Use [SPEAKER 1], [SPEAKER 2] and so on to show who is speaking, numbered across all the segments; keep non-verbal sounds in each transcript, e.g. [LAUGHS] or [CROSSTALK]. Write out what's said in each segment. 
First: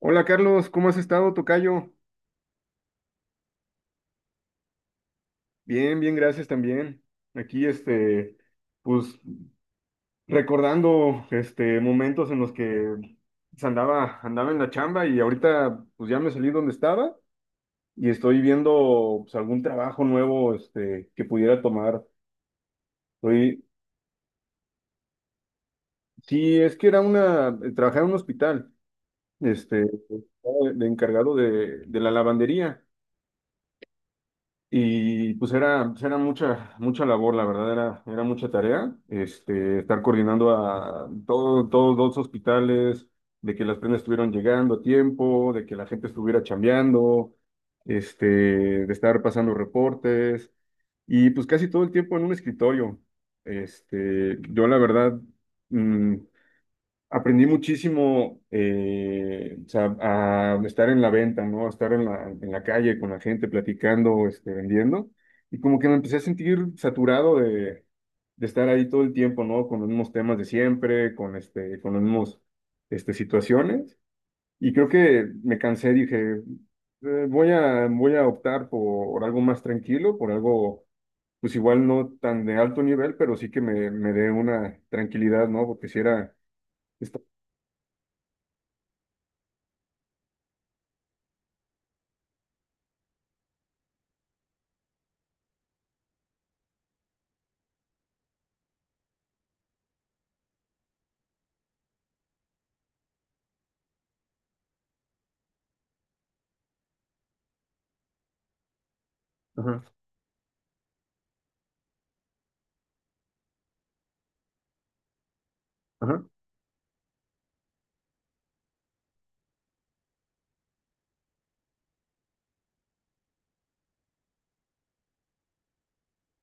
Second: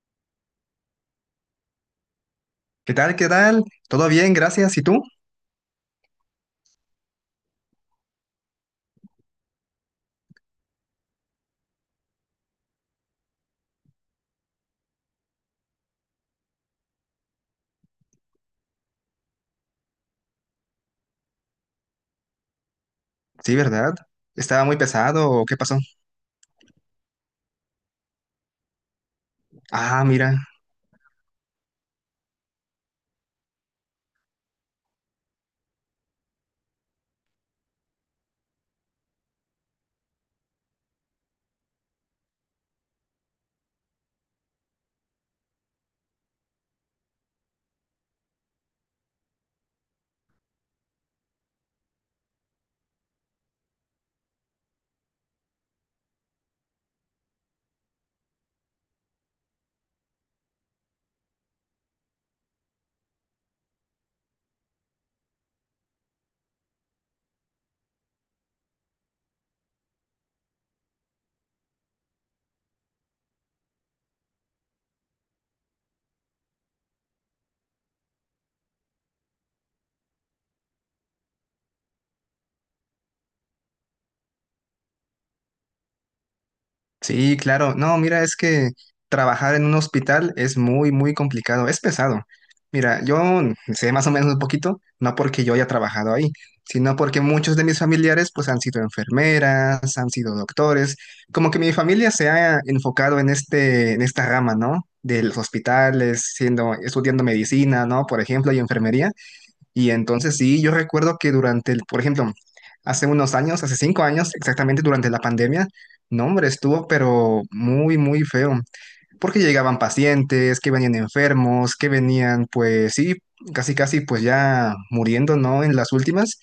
[SPEAKER 1] Hola Carlos, ¿cómo has estado, tocayo?
[SPEAKER 2] ¿Qué tal? ¿Qué tal? ¿Todo bien? Gracias. ¿Y tú?
[SPEAKER 1] Bien, bien, gracias también. Aquí, pues recordando, momentos en los que andaba en la chamba y ahorita, pues ya me salí donde estaba y estoy viendo, pues, algún trabajo nuevo, que pudiera tomar.
[SPEAKER 2] Sí,
[SPEAKER 1] Estoy,
[SPEAKER 2] ¿verdad? ¿Estaba muy pesado o qué pasó?
[SPEAKER 1] sí, es que trabajaba en un hospital.
[SPEAKER 2] Ah, mira.
[SPEAKER 1] Estaba de encargado de la lavandería. Y pues, era mucha, mucha labor, la verdad, era mucha tarea, estar coordinando a todos los hospitales, de que las prendas estuvieran llegando a tiempo, de que la gente estuviera chambeando, de estar pasando reportes, y pues casi todo el tiempo en un escritorio. Yo la verdad, mm, aprendí muchísimo, o sea, a estar en la venta, ¿no? A estar en la calle con la gente platicando, vendiendo. Y como que me empecé a sentir saturado de estar ahí todo el tiempo, ¿no? Con los mismos temas de siempre, con las mismas situaciones. Y creo que me cansé, dije, voy a optar por algo más tranquilo, por algo, pues igual no tan de alto nivel, pero sí que me dé una tranquilidad, ¿no? Porque si era. esta-
[SPEAKER 2] Sí, claro. No, mira, es que trabajar en un hospital es muy, muy complicado, es pesado. Mira, yo sé más o menos un poquito, no porque yo haya trabajado ahí, sino porque muchos de mis familiares pues han sido enfermeras, han sido doctores, como que mi familia se ha enfocado en este, en esta rama, ¿no? De los hospitales, siendo, estudiando medicina, ¿no? Por ejemplo, y enfermería.
[SPEAKER 1] Ajá.
[SPEAKER 2] Y entonces sí, yo recuerdo que durante por ejemplo, hace unos años, hace 5 años, exactamente durante la pandemia,
[SPEAKER 1] Ajá.
[SPEAKER 2] no, hombre, estuvo pero muy, muy feo, porque llegaban pacientes, que venían enfermos, que venían, pues sí, casi, casi, pues ya muriendo, ¿no? En las últimas,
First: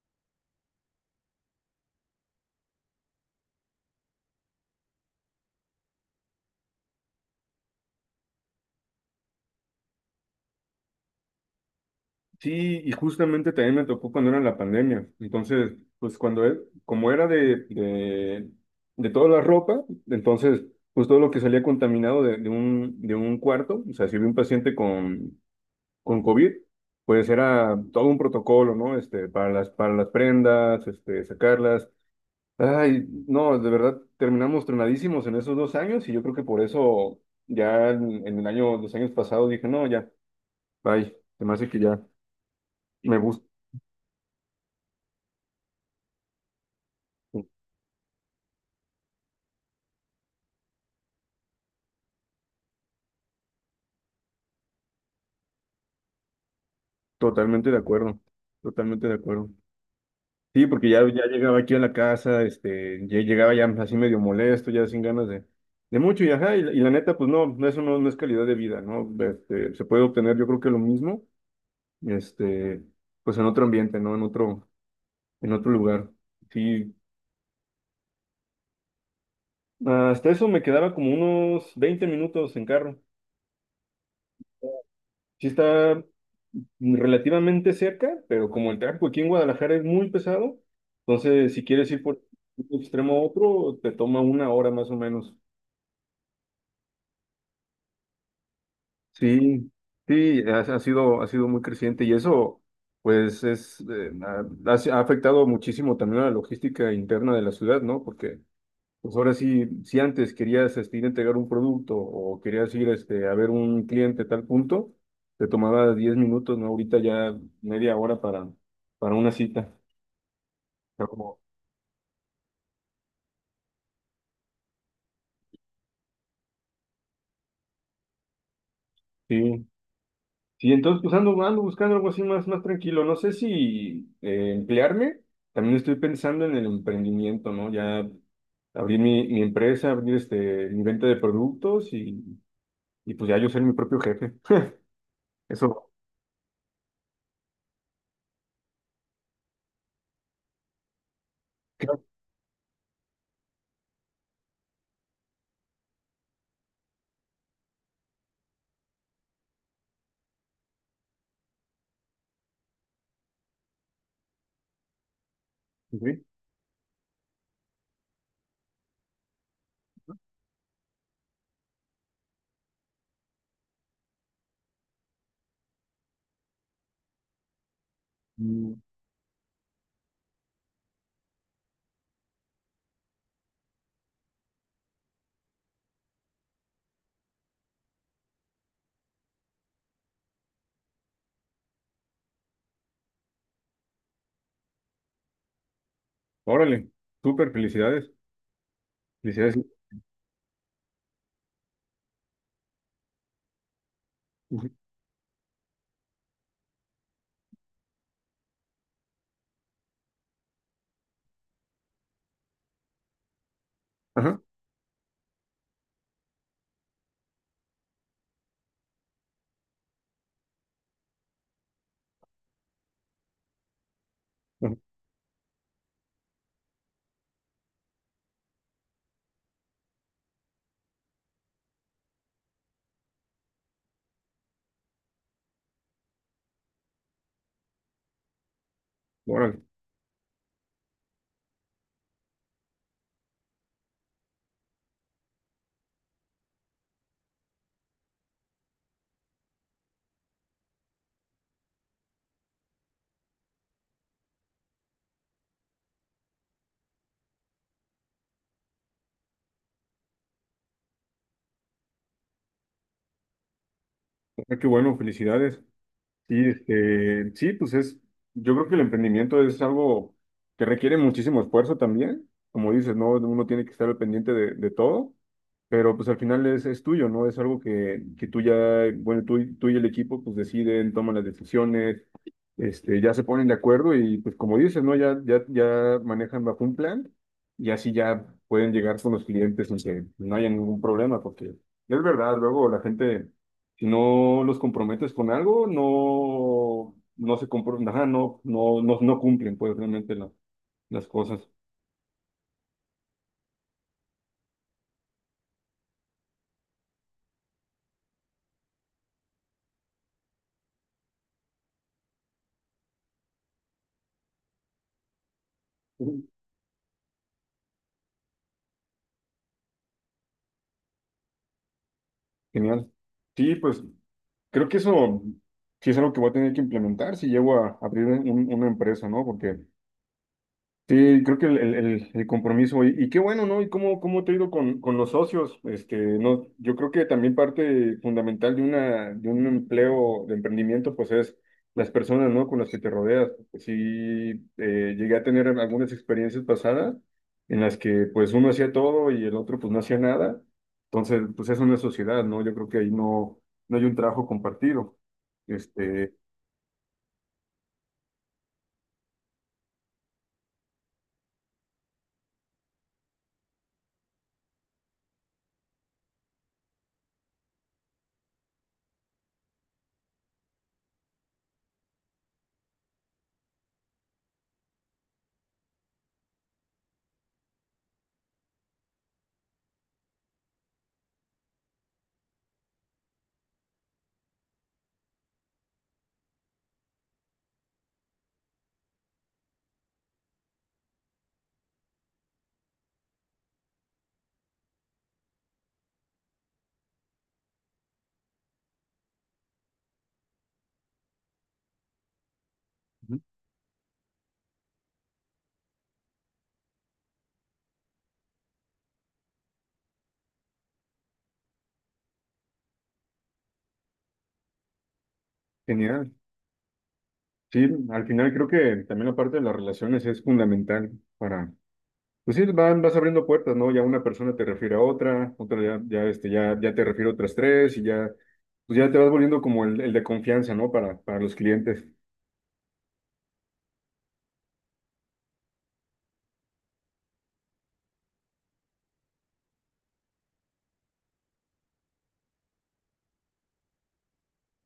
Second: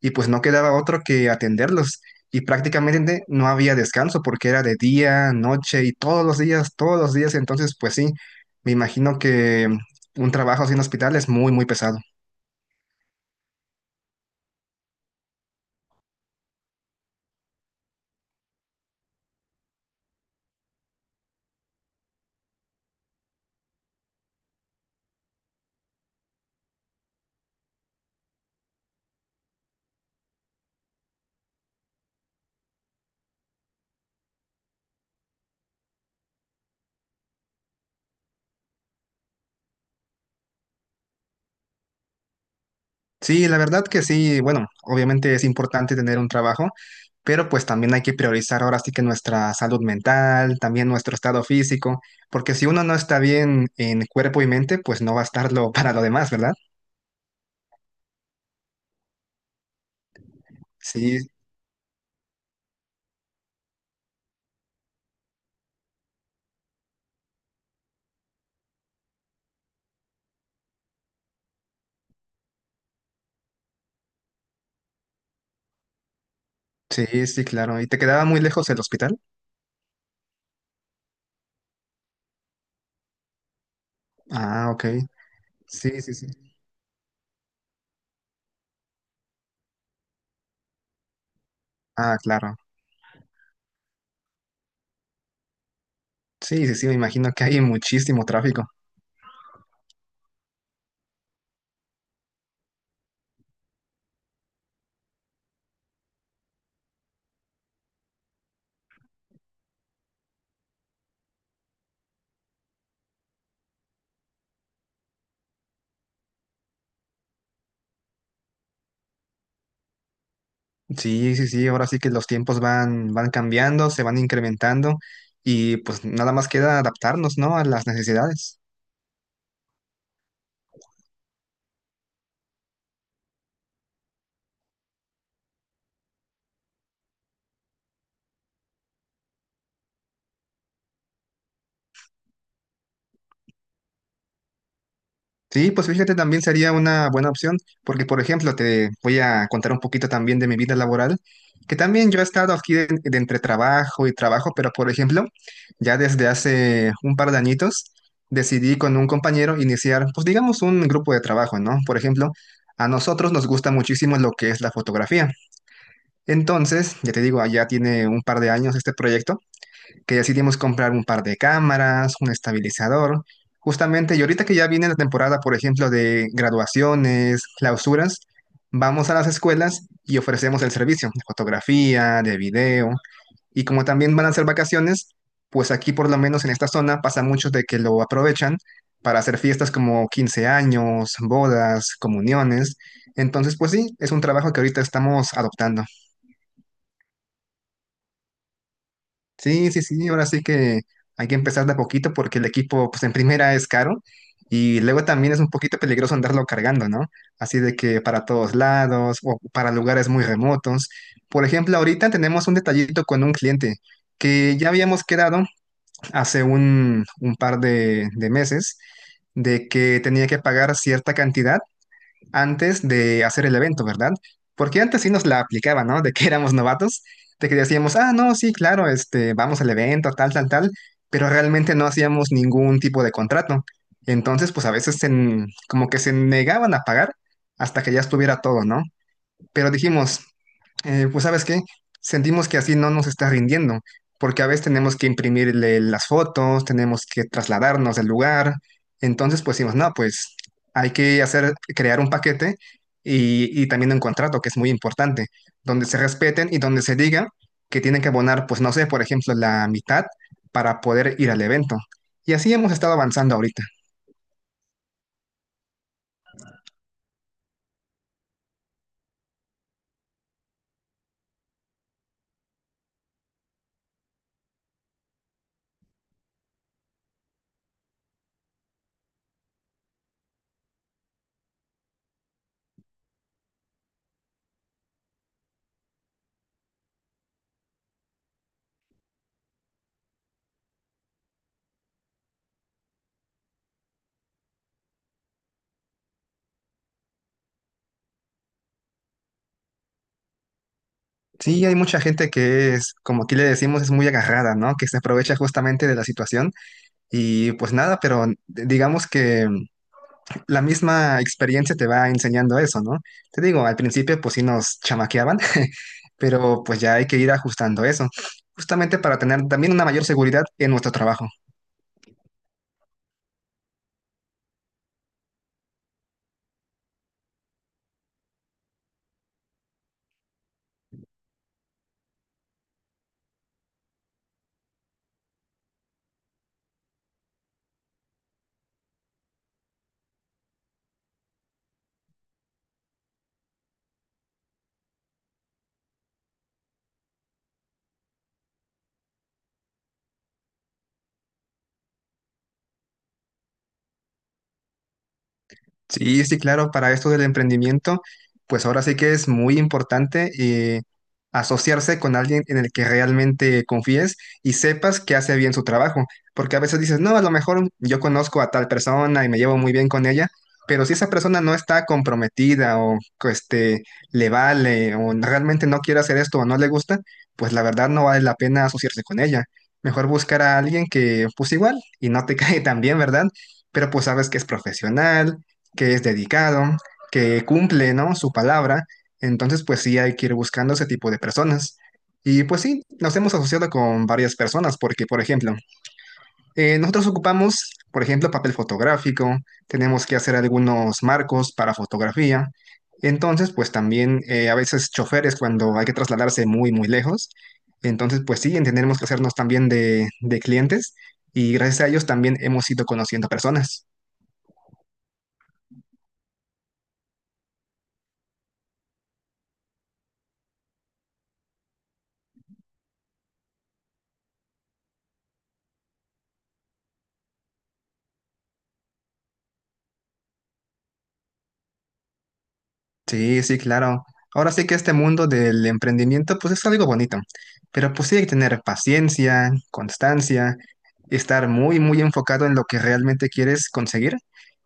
[SPEAKER 2] y pues no quedaba otro que atenderlos. Y prácticamente no había descanso porque era de día, noche y todos los días, todos los días. Entonces, pues sí, me imagino que un trabajo así en hospital es muy, muy pesado.
[SPEAKER 1] Sí, y justamente también me tocó cuando era la pandemia. Entonces, pues como era de toda la ropa, entonces, pues todo lo que salía contaminado de un cuarto, o sea, si había un paciente con, COVID, pues era todo un protocolo, ¿no? Para las prendas, sacarlas. Ay, no, de verdad, terminamos tronadísimos en esos 2 años y yo creo que por eso ya los años pasados dije, no, ya, bye, se me hace que ya me gusta.
[SPEAKER 2] Sí, la verdad que sí, bueno, obviamente es importante tener un trabajo, pero pues también hay que priorizar ahora sí que nuestra salud mental, también nuestro estado físico, porque si uno no está bien en cuerpo y mente, pues no va a estarlo [LAUGHS] para lo demás, ¿verdad?
[SPEAKER 1] Totalmente de acuerdo, totalmente de acuerdo. Sí, porque ya,
[SPEAKER 2] Sí,
[SPEAKER 1] ya llegaba aquí a la casa, ya llegaba ya así medio molesto, ya sin ganas de mucho, y ajá, y la neta, pues no, no, eso no, no es calidad de vida, ¿no? Se puede obtener, yo creo que lo mismo, este, pues en otro ambiente, ¿no? En otro lugar. Sí,
[SPEAKER 2] sí, sí, claro. ¿Y te quedaba muy lejos el hospital?
[SPEAKER 1] hasta eso me quedaba como unos 20 minutos en carro.
[SPEAKER 2] Ah, ok.
[SPEAKER 1] Sí
[SPEAKER 2] Sí,
[SPEAKER 1] está
[SPEAKER 2] sí, sí.
[SPEAKER 1] relativamente cerca, pero como el tráfico aquí en Guadalajara es muy pesado, entonces si quieres ir
[SPEAKER 2] Ah,
[SPEAKER 1] por
[SPEAKER 2] claro.
[SPEAKER 1] un extremo a otro, te toma una hora más o menos.
[SPEAKER 2] Sí, sí, sí, me imagino que hay muchísimo tráfico.
[SPEAKER 1] Sí, sí, ha sido muy creciente y eso, pues, es, ha afectado muchísimo también a la logística interna de la ciudad, ¿no? Porque pues ahora sí, si antes querías ir a entregar un producto o querías ir a ver un cliente tal punto, te tomaba 10 minutos, ¿no? Ahorita ya media hora para una cita. Está
[SPEAKER 2] Sí,
[SPEAKER 1] como,
[SPEAKER 2] sí, sí, ahora sí que los tiempos van cambiando, se van incrementando y pues nada más queda adaptarnos, ¿no? A las necesidades.
[SPEAKER 1] sí. Sí, entonces pues ando buscando algo así más tranquilo. No sé si emplearme, también estoy pensando en el emprendimiento, ¿no? Ya abrir mi empresa, abrir mi venta de productos y pues ya yo ser mi propio jefe.
[SPEAKER 2] Sí, pues
[SPEAKER 1] Eso,
[SPEAKER 2] fíjate, también sería una buena opción, porque por ejemplo, te voy a contar un poquito también de mi vida laboral, que
[SPEAKER 1] claro.
[SPEAKER 2] también yo he estado aquí de entre trabajo y trabajo, pero por ejemplo, ya desde hace un par de añitos decidí con un compañero iniciar, pues digamos, un grupo de trabajo, ¿no? Por ejemplo, a nosotros nos gusta muchísimo lo que es la fotografía.
[SPEAKER 1] Sí.
[SPEAKER 2] Entonces, ya te digo, ya tiene un par de años este proyecto, que decidimos comprar un par de cámaras, un estabilizador, justamente, y ahorita que ya viene la temporada, por ejemplo, de graduaciones, clausuras,
[SPEAKER 1] Mm.
[SPEAKER 2] vamos a las escuelas y ofrecemos el servicio de fotografía, de video, y como también van a ser vacaciones, pues aquí por lo menos en esta zona pasa mucho de que lo aprovechan para hacer fiestas como 15 años, bodas, comuniones. Entonces, pues sí, es un trabajo que ahorita estamos adoptando.
[SPEAKER 1] Órale, súper felicidades. Felicidades.
[SPEAKER 2] Sí, sí, sí, ahora sí que hay que empezar de a poquito porque el equipo, pues en primera es caro
[SPEAKER 1] Ujú.
[SPEAKER 2] y luego también es un poquito peligroso andarlo cargando, ¿no? Así de que para todos lados o para lugares muy remotos. Por ejemplo, ahorita tenemos un detallito con un cliente
[SPEAKER 1] Ajá.
[SPEAKER 2] que ya habíamos quedado hace un par de meses de que tenía que pagar cierta cantidad antes de hacer el evento, ¿verdad?
[SPEAKER 1] Ajá.
[SPEAKER 2] Porque antes sí nos la aplicaban, ¿no? De que [LAUGHS] éramos novatos, de que decíamos, ah, no, sí, claro, este, vamos al evento, tal, tal, tal, pero realmente no hacíamos ningún tipo de contrato. Entonces, pues a veces como que se negaban a pagar hasta que ya estuviera todo, ¿no?
[SPEAKER 1] Órale.
[SPEAKER 2] Pero dijimos, pues sabes qué, sentimos que así no nos está rindiendo, porque a veces tenemos que imprimirle las fotos, tenemos que trasladarnos del lugar, entonces pues decimos, no, pues hay que hacer, crear un paquete y también un contrato, que es muy importante, donde se respeten y donde se diga que tienen que abonar, pues no sé, por ejemplo, la mitad para poder ir al evento. Y así hemos estado avanzando ahorita.
[SPEAKER 1] Ah, qué bueno, felicidades. Sí, sí, pues es, yo creo que el emprendimiento es algo que requiere muchísimo esfuerzo también, como dices, ¿no? Uno tiene que estar al pendiente de todo, pero pues al final es tuyo, ¿no? Es algo que tú ya, bueno, tú, tú y el equipo pues deciden, toman las decisiones, ya se ponen de acuerdo y pues como dices, ¿no? Ya manejan bajo un plan y así ya pueden llegar con los clientes sin que no haya ningún problema, porque es verdad, luego la gente si no los comprometes con algo, ajá, no, no, no, no cumplen pues realmente las cosas.
[SPEAKER 2] Sí, hay mucha gente que es, como aquí le decimos, es muy agarrada, ¿no? Que se aprovecha justamente de la situación. Y pues nada, pero digamos que la misma experiencia te va enseñando eso, ¿no? Te digo, al principio pues sí nos chamaqueaban, [LAUGHS]
[SPEAKER 1] Ujú.
[SPEAKER 2] pero pues ya hay que ir ajustando eso, justamente para tener también una mayor seguridad en nuestro trabajo.
[SPEAKER 1] Genial. Sí, pues creo que eso sí es algo que voy a tener que implementar si llego a abrir una empresa, ¿no? Porque sí, creo que el, el compromiso, y qué bueno, ¿no? ¿Y cómo te ha ido con, los socios? Este, no, yo creo que también parte fundamental de una, de un empleo, de emprendimiento, pues es las personas, ¿no? Con las que te rodeas. Sí, llegué a tener algunas experiencias pasadas en las que pues uno hacía todo y el otro pues no hacía nada. Entonces, pues es una sociedad, ¿no? Yo creo que ahí no, no hay un trabajo compartido. Este,
[SPEAKER 2] Sí, sí, claro, para esto del emprendimiento, pues ahora sí que es muy importante eh, asociarse con alguien en el que realmente confíes y sepas que hace bien su trabajo, porque a veces dices, no, a lo mejor yo conozco a tal persona y me llevo muy bien con ella, pero si esa persona no está comprometida o que, este, le vale o realmente no quiere hacer esto o no le gusta, pues la verdad no vale la pena asociarse con ella. Mejor buscar a alguien que pues igual y no te [LAUGHS] cae tan bien, ¿verdad? Pero pues sabes que es profesional, que es dedicado, que cumple, ¿no? Su palabra. Entonces, pues sí, hay que ir buscando ese tipo de personas. Y pues sí, nos hemos asociado con varias personas porque, por ejemplo, nosotros ocupamos, por ejemplo, papel fotográfico, tenemos que hacer algunos marcos para fotografía.
[SPEAKER 1] Ujú.
[SPEAKER 2] Entonces, pues también a veces choferes cuando hay que trasladarse muy, muy lejos. Entonces, pues sí, tenemos que hacernos también de clientes y gracias a ellos también hemos ido conociendo personas.
[SPEAKER 1] Genial. Sí, al final creo que también la parte de las relaciones es fundamental para, pues sí, van, vas abriendo puertas, ¿no? Ya una persona te refiere a otra, otra ya te refiere a otras tres y ya, pues ya te vas volviendo como el de confianza, ¿no? Para los clientes.
[SPEAKER 2] Sí, sí, claro. Ahora sí que este mundo del emprendimiento, pues es algo bonito, pero pues sí hay que tener paciencia, constancia, estar muy, muy enfocado en lo que realmente quieres conseguir.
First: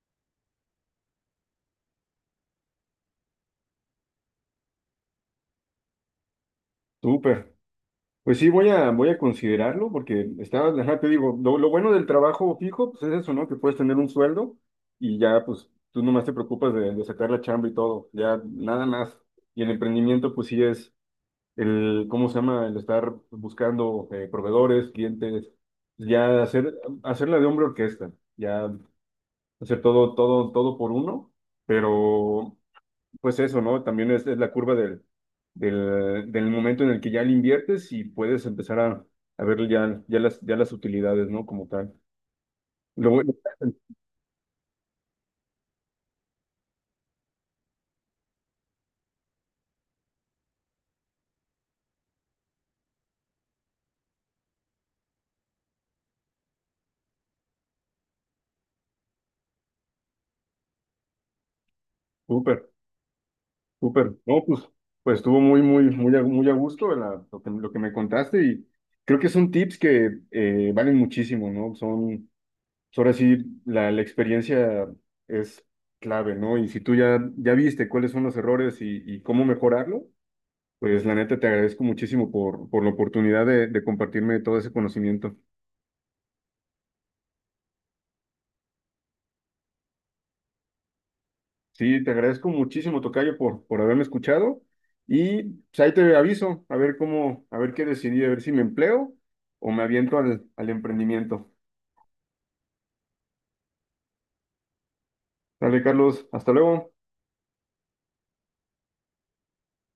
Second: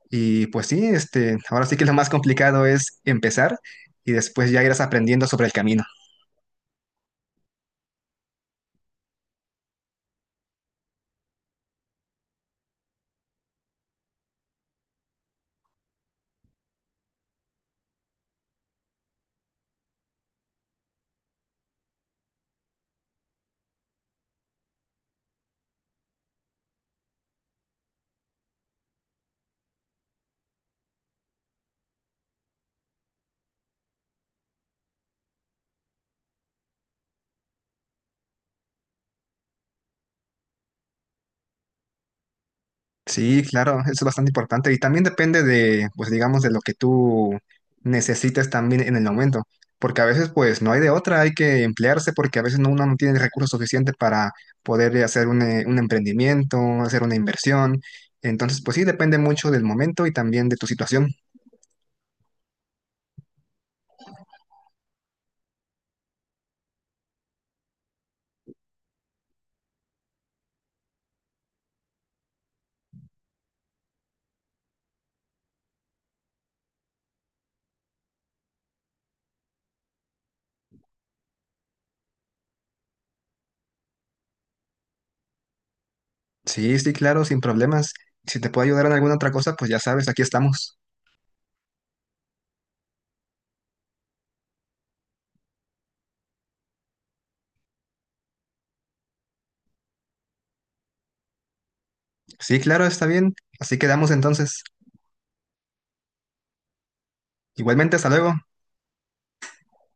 [SPEAKER 2] Y pues sí, este, ahora sí que lo más complicado es empezar y después ya irás aprendiendo sobre el camino.
[SPEAKER 1] Súper. Pues sí, voy a considerarlo porque estaba, ajá, te digo, lo bueno del trabajo fijo, pues es eso, ¿no? Que puedes tener un sueldo y ya, pues tú nomás te preocupas de sacar la chamba y todo, ya nada más. Y el emprendimiento, pues sí es. El, ¿cómo se llama? El estar buscando proveedores, clientes, ya hacer, hacerla de hombre orquesta, ya hacer todo, todo, todo por uno, pero pues eso, ¿no? También es la curva del, del, del momento en el que ya le inviertes y puedes empezar a ver ya, ya las utilidades, ¿no? Como tal. Lo bueno,
[SPEAKER 2] Sí, claro, eso es bastante importante y también depende de, pues digamos, de lo que tú necesites también en el momento, porque a veces pues no hay de otra, hay que emplearse porque a veces no- uno no tiene recursos suficientes para poder hacer un emprendimiento, hacer una inversión, entonces pues sí, depende mucho del momento y también de tu situación.
[SPEAKER 1] [LAUGHS] súper. Súper, no, pues, pues estuvo muy, muy, muy, muy a gusto lo que me contaste y creo que son tips que valen muchísimo, ¿no? Son, pues, ahora sí, la experiencia es clave, ¿no? Y si tú ya viste cuáles son los errores y cómo mejorarlo, pues la neta te agradezco muchísimo por la oportunidad de compartirme todo ese conocimiento.
[SPEAKER 2] Sí, sí, claro, sin problemas. Si te puedo ayudar en alguna otra cosa, pues ya sabes, aquí estamos.
[SPEAKER 1] Sí, te agradezco muchísimo, tocayo, por haberme escuchado. Y pues, ahí te aviso, a ver cómo, a ver qué decidí, a ver si me empleo o me aviento al, al emprendimiento.
[SPEAKER 2] Sí, claro, está bien, así quedamos entonces.
[SPEAKER 1] Dale, Carlos, hasta luego.
[SPEAKER 2] Igualmente, hasta luego.